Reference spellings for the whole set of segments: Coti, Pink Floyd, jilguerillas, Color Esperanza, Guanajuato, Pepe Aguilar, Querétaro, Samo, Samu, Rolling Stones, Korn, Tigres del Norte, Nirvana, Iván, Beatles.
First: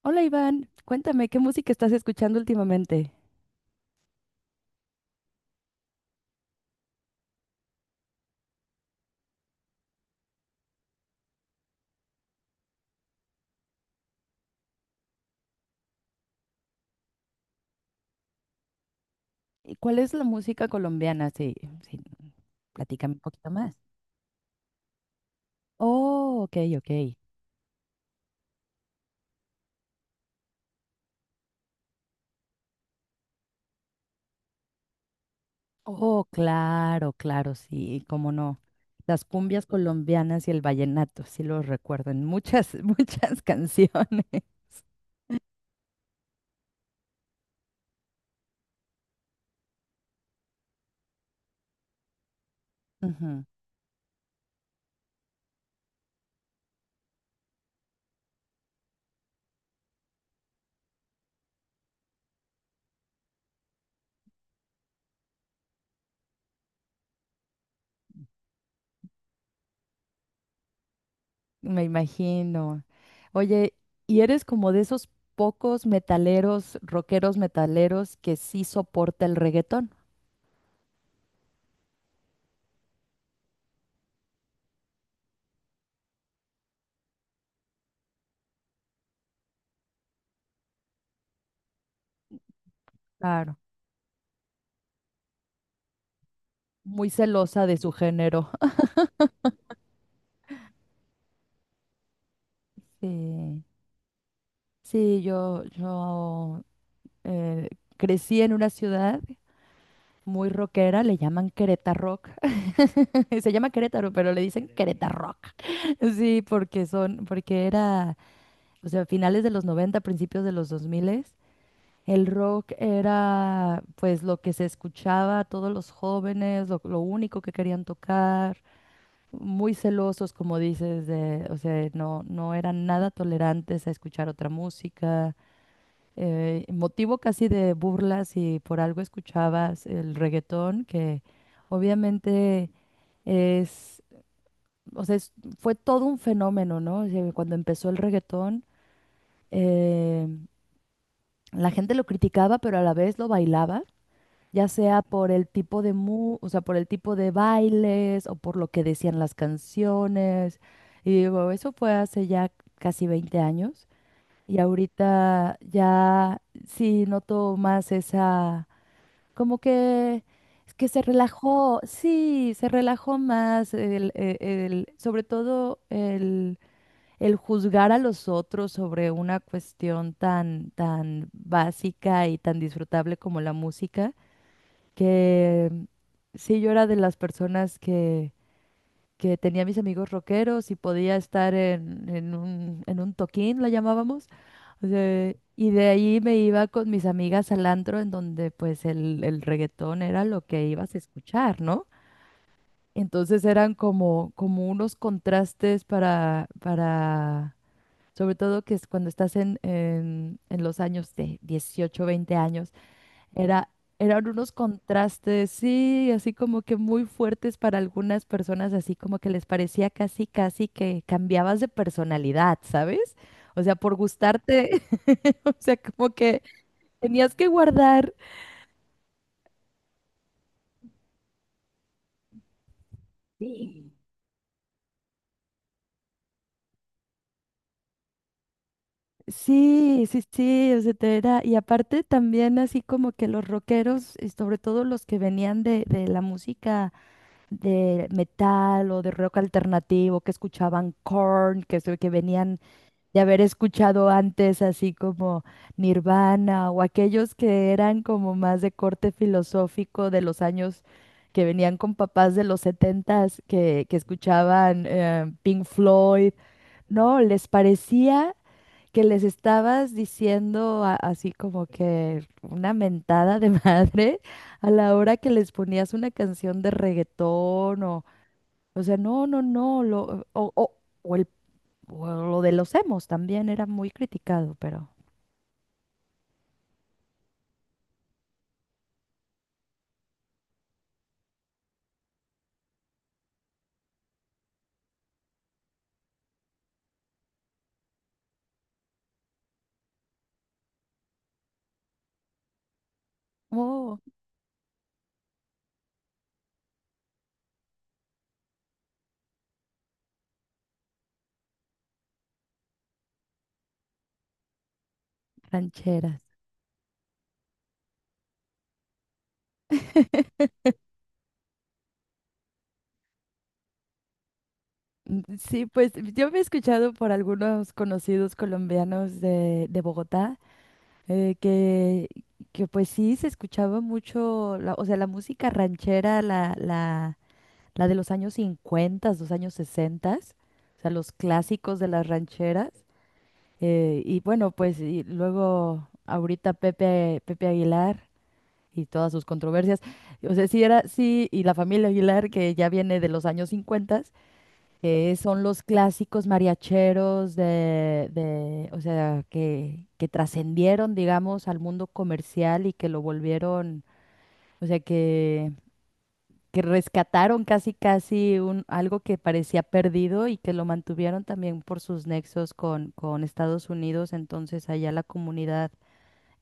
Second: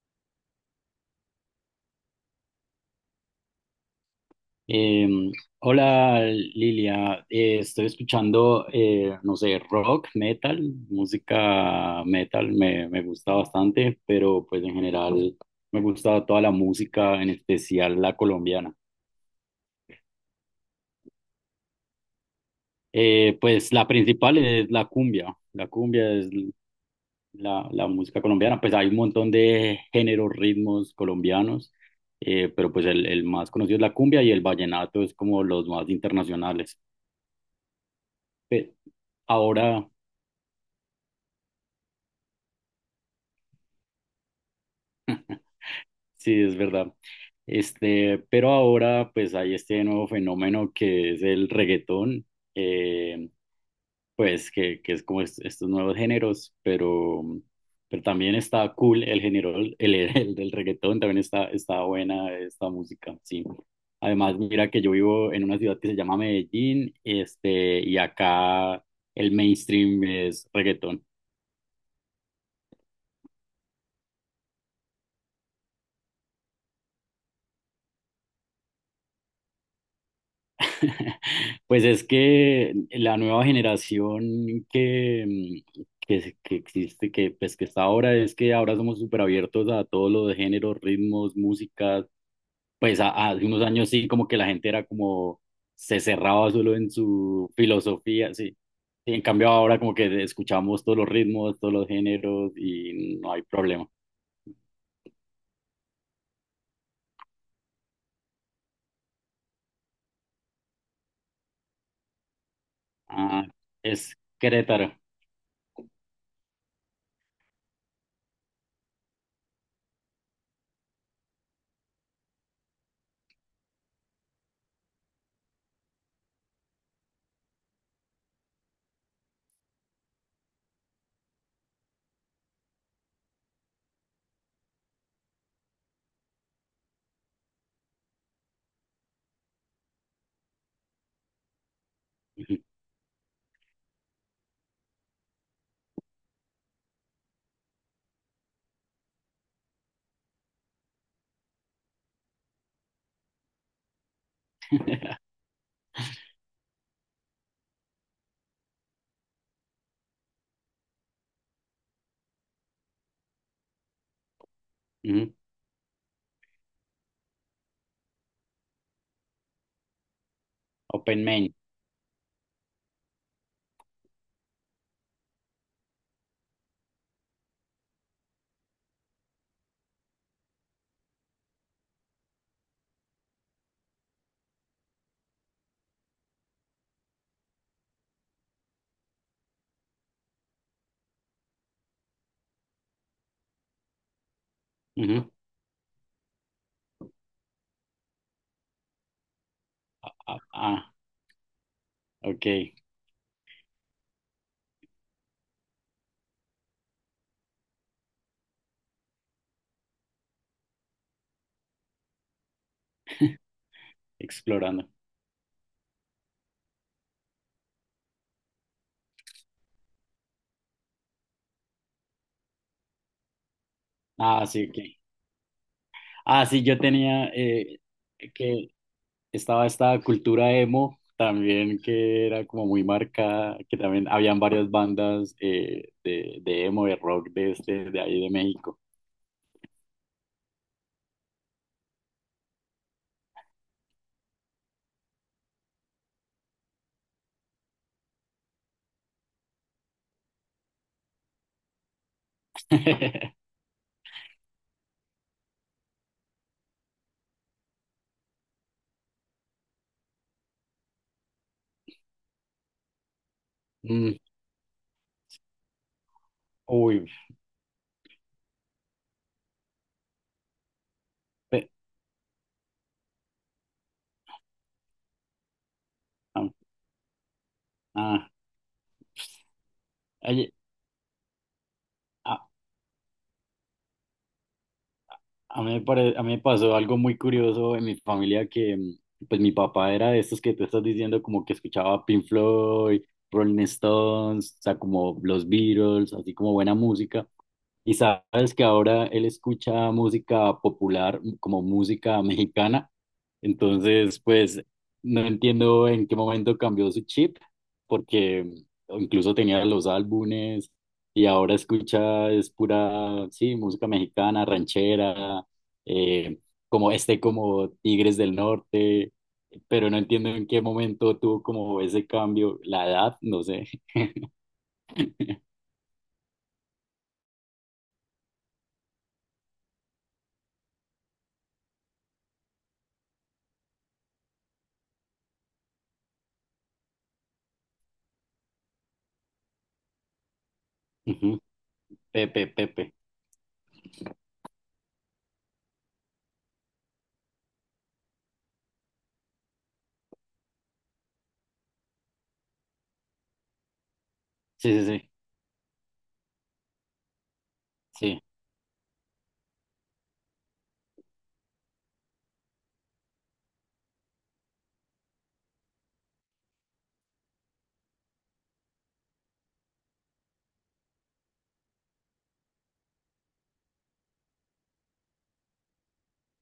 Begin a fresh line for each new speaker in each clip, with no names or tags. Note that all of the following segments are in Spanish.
Hola Iván, cuéntame, ¿qué música estás escuchando últimamente?
Eh, Hola Lilia. Estoy escuchando, no sé, rock, metal, música metal me gusta bastante, pero pues en general me gusta toda la música, en especial la colombiana.
¿Y cuál es la música colombiana? Sí, sí, platícame un poquito
Pues
más.
la principal es la cumbia es
Oh, ok, ok.
la música colombiana, pues hay un montón de géneros, ritmos colombianos, pero pues el más conocido es la cumbia y el vallenato es como los más
Oh,
internacionales.
claro, claro, sí, cómo no.
Pe-
Las cumbias
Ahora...
colombianas y el vallenato, sí los recuerdo en muchas, muchas canciones.
Sí, es verdad. Este, pero ahora pues hay este nuevo fenómeno que es el reggaetón, eh,
Ujú.
pues que es como estos nuevos géneros, pero también está cool el género, el del reggaetón, también está, está buena esta música, sí. Además, mira que yo vivo en una ciudad que se llama Medellín, este, y acá el mainstream es reggaetón.
Me imagino. Oye, ¿y eres como de esos pocos metaleros, rockeros metaleros que sí soporta el reggaetón?
Pues es que la nueva generación que existe, que está ahora, es que ahora somos súper abiertos a todos los géneros, ritmos, músicas. Pues hace
Claro.
unos años sí, como que la gente era como, se cerraba solo en
Muy
su
celosa de su
filosofía,
género.
sí. Y en cambio ahora como que escuchamos todos los ritmos, todos los géneros y no hay
Sí,
problema.
sí, yo eh, crecí en una ciudad muy rockera, le llaman Querétaro Rock.
Ah,
Se llama Querétaro,
es
pero le dicen
Querétaro.
Querétaro Rock. Sí, porque son, porque era, o sea, finales de los 90 principios de los 2000, el rock era pues lo que se escuchaba a todos los jóvenes, lo único que querían tocar. Muy celosos, como dices, de, o sea, no, no eran nada tolerantes a escuchar otra música, motivo casi de burlas y por algo escuchabas el reggaetón, que
Ujú,
obviamente es, o sea, fue todo un fenómeno, ¿no? O sea, cuando empezó el reggaetón, eh, la gente lo criticaba, pero a la vez lo bailaba. Ya sea por el tipo de o sea, por el tipo de bailes o por lo que decían las canciones. Y digo, eso fue hace ya casi 20 años y
ujú.
ahorita ya sí noto más esa, como que es que se
Open Main.
relajó, sí, se relajó más sobre todo el juzgar a los otros sobre una cuestión tan, tan básica y tan disfrutable como la música que sí, yo era de las personas que tenía mis amigos rockeros y podía estar en un toquín, la llamábamos. O
Ujú.
sea, y de ahí me iba con mis amigas al antro, en donde pues el reggaetón era
Ah,
lo que
ah,
ibas a escuchar, ¿no?
ok.
Entonces eran como, como unos contrastes para, sobre todo que es cuando estás en los años de 18 20 años era, eran unos
Explorando.
contrastes, sí, así como que muy fuertes para algunas personas, así como que les parecía casi, casi que cambiabas de personalidad, ¿sabes? O sea, por
Ah, sí, ok.
gustarte, o sea, como que
Ah, sí, yo tenía
tenías que
eh,
guardar.
que estaba esta cultura emo también que era como muy marcada, que también habían varias bandas de emo, de rock de este, de ahí de México.
Sí, sí, sí, o sea, y aparte también así como que los rockeros, y sobre todo los que venían de la música de metal o de rock alternativo, que escuchaban Korn, que, que venían de haber escuchado antes así como Nirvana o aquellos que eran como más de corte filosófico de los años que venían con papás de los setentas que
Mm,
escuchaban Pink Floyd,
uy,
no, les parecía que les estabas diciendo así como
pe-
que una mentada de madre a la hora que les ponías una
ah,
canción de reggaetón
ah,
o sea, no, no, no, lo, o,
oye,
o el o lo
ah,
de los emos también era muy criticado, pero...
A mí me pasó algo muy curioso en mi familia que, pues mi papá era de estos que tú estás diciendo, como que escuchaba Pink Floyd, Rolling Stones, o sea, como los Beatles, así como buena música. Y sabes que ahora él escucha música popular, como música mexicana.
Oh,
Entonces, pues no entiendo en qué momento cambió su chip, porque incluso tenía los álbumes y ahora escucha es pura, sí, música mexicana, ranchera
rancheras.
eh, como este como Tigres del Norte, pero no entiendo en qué momento tuvo como ese cambio, la edad, no sé.
Sí, pues yo me he escuchado por algunos conocidos colombianos de Bogotá eh, que, que pues sí se escuchaba mucho, o sea, la música ranchera, la de los años 50, los años 60, o sea, los
Ujú,
clásicos de las
Pepe,
rancheras.
Pepe.
Eh, y bueno, pues y luego ahorita Pepe, Pepe Aguilar y todas sus controversias. O sea, sí era, sí, y la familia Aguilar, que ya viene de los años 50,
Sí, sí,
que son los clásicos mariacheros
sí,
de, o sea, que trascendieron, digamos, al mundo comercial y que lo volvieron, o sea, que rescataron casi, casi un, algo que parecía perdido y que lo mantuvieron también por sus nexos con Estados Unidos. Entonces, allá la comunidad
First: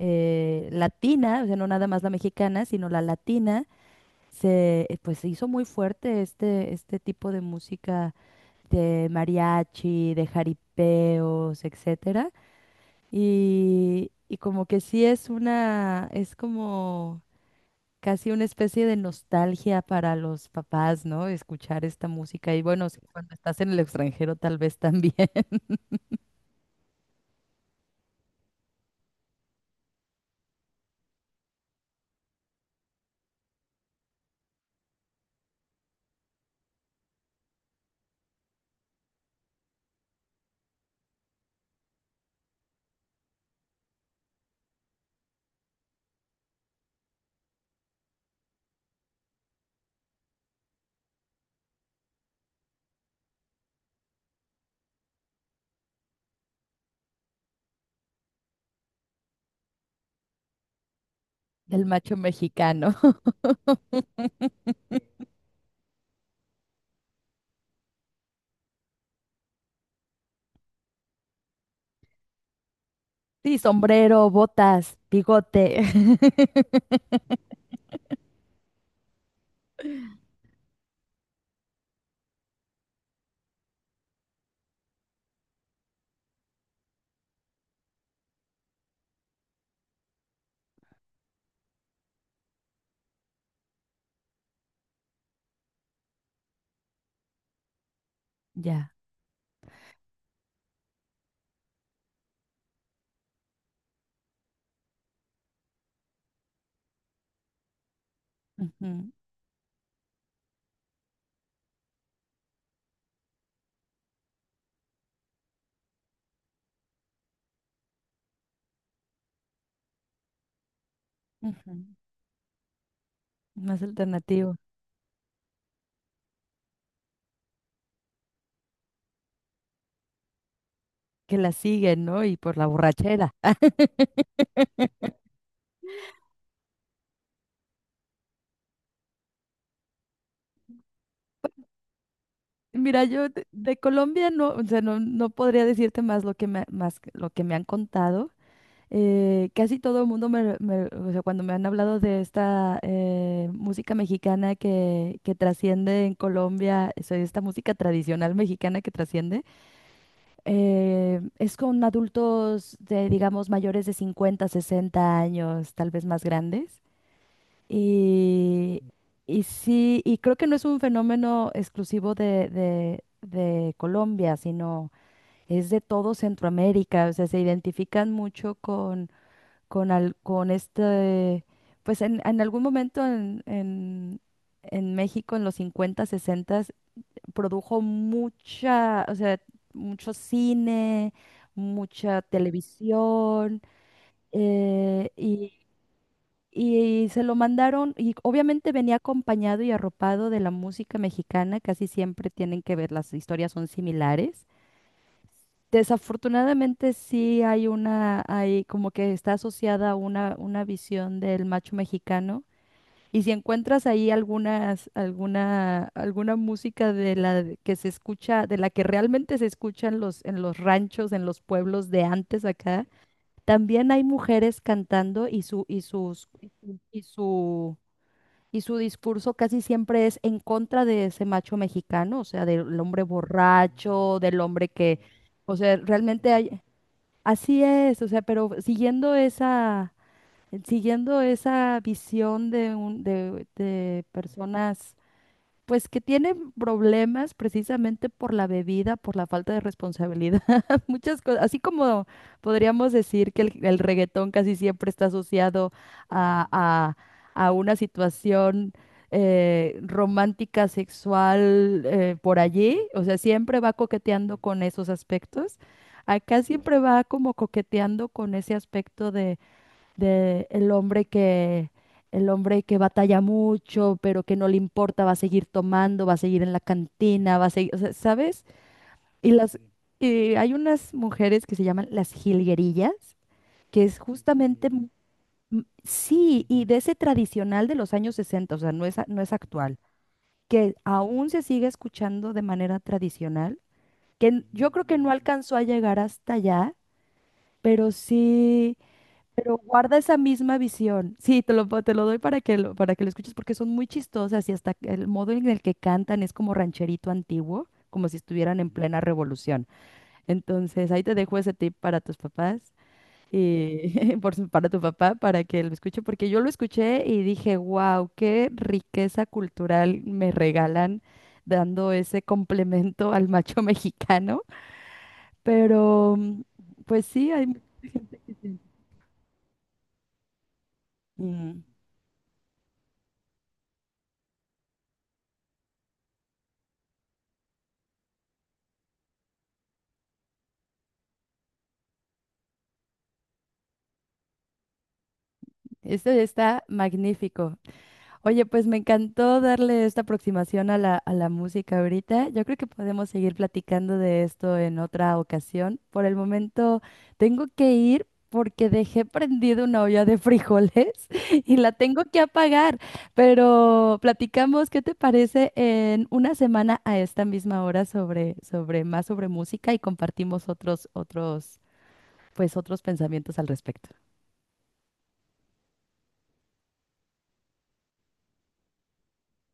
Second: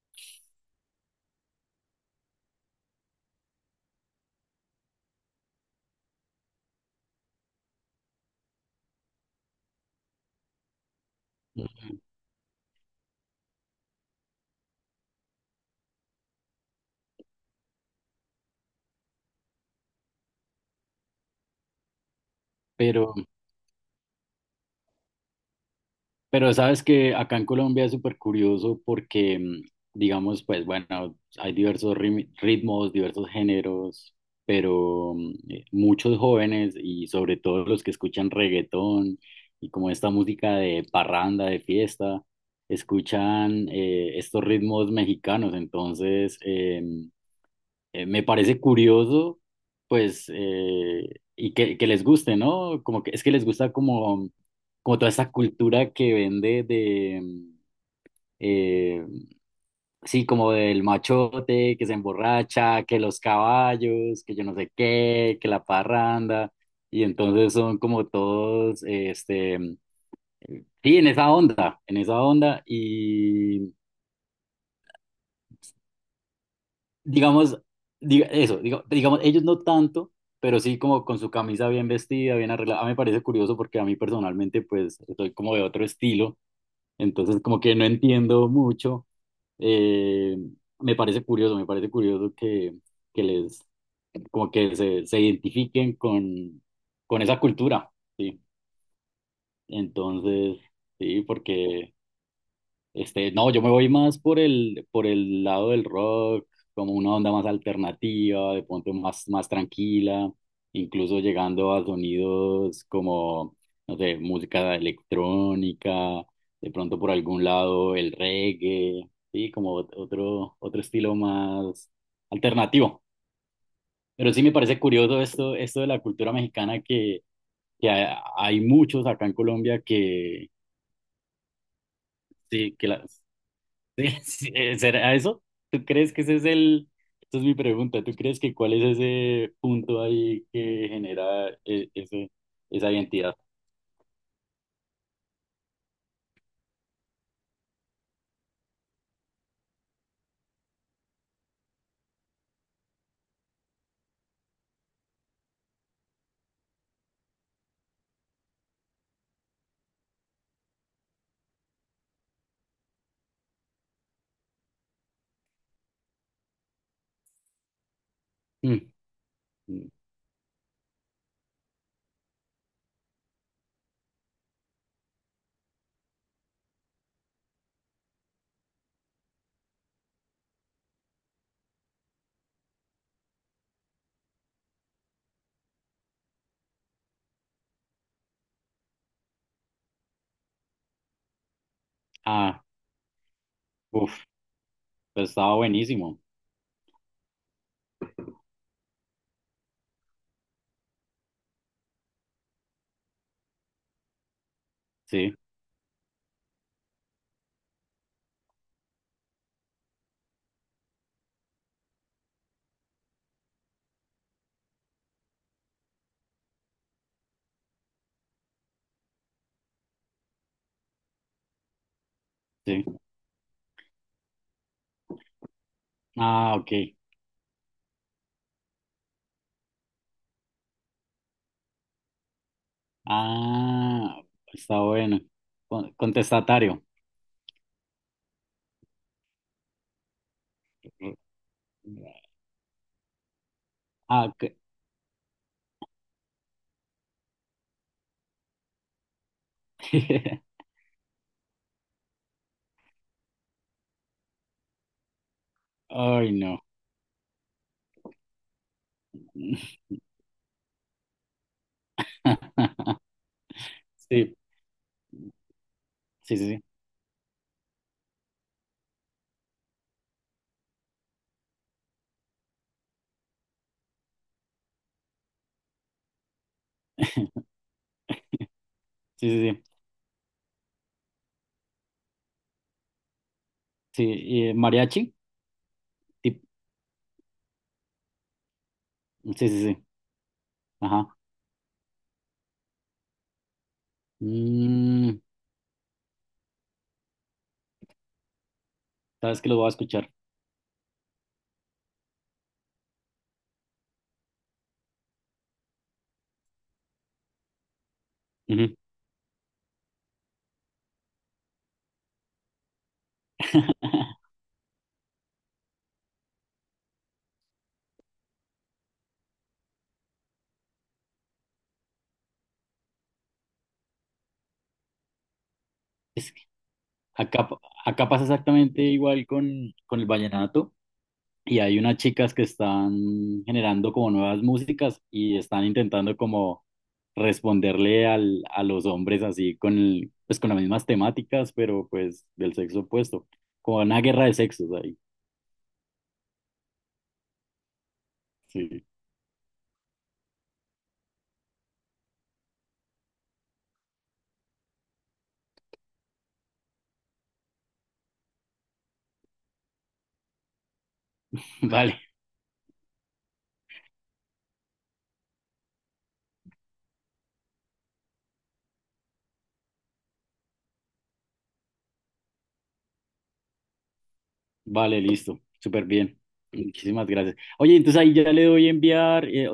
latina, o sea, no nada más la mexicana, sino la latina, pues se hizo muy fuerte este, este tipo de música de mariachi, de jaripeos,
sí.
etcétera. Y como que sí es una, es como casi una especie de nostalgia para los papás, ¿no? Escuchar esta música. Y bueno, sí,
Pero
cuando estás en el extranjero, tal vez también.
Pero sabes que acá en Colombia es súper curioso porque, digamos, pues bueno, hay diversos ritmos, diversos géneros, pero muchos jóvenes y sobre todo los que escuchan reggaetón y como esta música de parranda, de fiesta, escuchan estos ritmos mexicanos. Entonces, me parece curioso, pues, eh, y que les guste, ¿no? Como que es que les gusta como, como toda esta cultura que vende de, eh, sí, como del machote,
El
que se
macho
emborracha,
mexicano.
que los caballos, que yo no sé qué, que la parranda, y entonces son como todos, este, sí, en esa onda,
Sí,
y
sombrero, botas, bigote.
digamos, digamos, ellos no tanto, pero sí como con su camisa bien vestida, bien arreglada. A mí me parece curioso porque a mí personalmente, pues, soy como de otro estilo, entonces como que no entiendo mucho. Eh, Me parece curioso, me parece curioso que, como que se identifiquen con esa cultura, ¿sí?
Ya.
Entonces, sí, porque... Este, no, yo me voy más por el lado del rock, como una onda más alternativa, de pronto
Ujú,
más, más tranquila, incluso llegando a sonidos como, no sé, música electrónica, de pronto por algún lado el reggae, sí, como otro, otro estilo
ujú.
más alternativo.
Más
Pero sí me
alternativo.
parece curioso esto, esto de la cultura mexicana que, hay muchos acá en Colombia que,
Que la siguen, ¿no? Y por la
sí,
borrachera.
Sí, sí, ¿será eso? ¿Tú crees que ese es el... Esa es mi pregunta. ¿Tú crees que cuál es ese punto ahí que genera ese, esa
Mira, yo
identidad?
de Colombia no, o sea, no, no podría decirte más lo que me, lo que me han contado. Casi todo el mundo me, o sea, cuando me han hablado de esta música mexicana que trasciende en Colombia, o sea, esta música tradicional mexicana que trasciende, es con adultos de, digamos, mayores de 50, 60 años, tal vez más grandes.
Mm,
Y, y
mm.
sí, y creo que no es un fenómeno exclusivo de, de Colombia, sino es de todo Centroamérica. O sea, se identifican mucho con, con este, pues en algún momento en México, en los 50 60, produjo mucha, o sea, mucho cine, mucha
Ah,
televisión.
uff,
Eh,
pues estaba buenísimo.
y se lo mandaron, y obviamente venía acompañado y arropado de la música mexicana, casi siempre tienen que ver, las historias son similares.
Sí,
Desafortunadamente sí hay una, hay como que está asociada una visión del macho mexicano. Y si encuentras ahí algunas, alguna, alguna música de la que se escucha, de la que realmente se escucha en los ranchos, en los pueblos de antes
sí.
acá, también hay mujeres cantando y su,
Ah, ok.
y su y su discurso casi siempre es en contra de ese macho mexicano, o sea, del hombre borracho,
Ah,
del hombre
está
que,
bueno.
o sea,
Con-
realmente hay,
Contestatario.
así es, o sea, pero siguiendo esa visión de un, de
Ah, ok.
personas pues que tienen problemas precisamente por la bebida, por la falta de responsabilidad, muchas cosas. Así como podríamos decir que el reggaetón casi siempre está asociado
Ay,
a,
no.
a una situación romántica, sexual, por allí. O sea, siempre va
Sí,
coqueteando con esos aspectos.
sí,
Acá
sí, sí.
siempre va como coqueteando con ese aspecto de el hombre que batalla mucho, pero que no le importa, va a seguir tomando, va a seguir en la cantina, va a seguir, o sea, ¿sabes?
Sí,
Y
sí,
las
sí.
Sí. Y hay unas mujeres que se llaman las jilguerillas, que es
Sí, y,
justamente mm,
mariachi. Tip-
sí, y de ese tradicional de los años 60 o sea, no es
Sí, sí, sí.
actual, que
Ajá.
aún se sigue escuchando de manera tradicional, que yo creo que no
Mm,
alcanzó a llegar hasta allá, pero sí
sabes que lo
pero
voy a
guarda
escuchar.
esa misma visión. Sí, te lo doy para que lo escuches porque son muy chistosas y hasta el modo en el que cantan es como rancherito antiguo, como si estuvieran en
Ujú.
plena revolución. Entonces, ahí te dejo ese tip para tus papás y para tu papá para que lo escuche porque yo lo escuché y dije, "Wow, qué riqueza cultural me regalan dando ese complemento al macho mexicano." Pero
Es
mm,
que
pues sí,
acá,
hay
acá pasa exactamente igual con el vallenato y
Mm.
hay unas chicas que están generando como nuevas músicas y están intentando como responderle al, a los hombres así con, pues con las mismas temáticas, pero pues del sexo opuesto, como una guerra de sexos ahí.
Esto está magnífico. Oye, pues me
Sí.
encantó darle esta aproximación a la música ahorita. Yo creo que podemos seguir platicando de esto en otra ocasión. Por el momento tengo que ir porque dejé prendida una olla de frijoles y la
Vale,
tengo que apagar. Pero platicamos, ¿qué te parece en una semana a esta misma hora sobre, sobre más sobre música y compartimos otros, otros, pues otros pensamientos al respecto?
vale, listo, súper bien. Muchísimas gracias. Oye, entonces ahí ya le doy enviar, o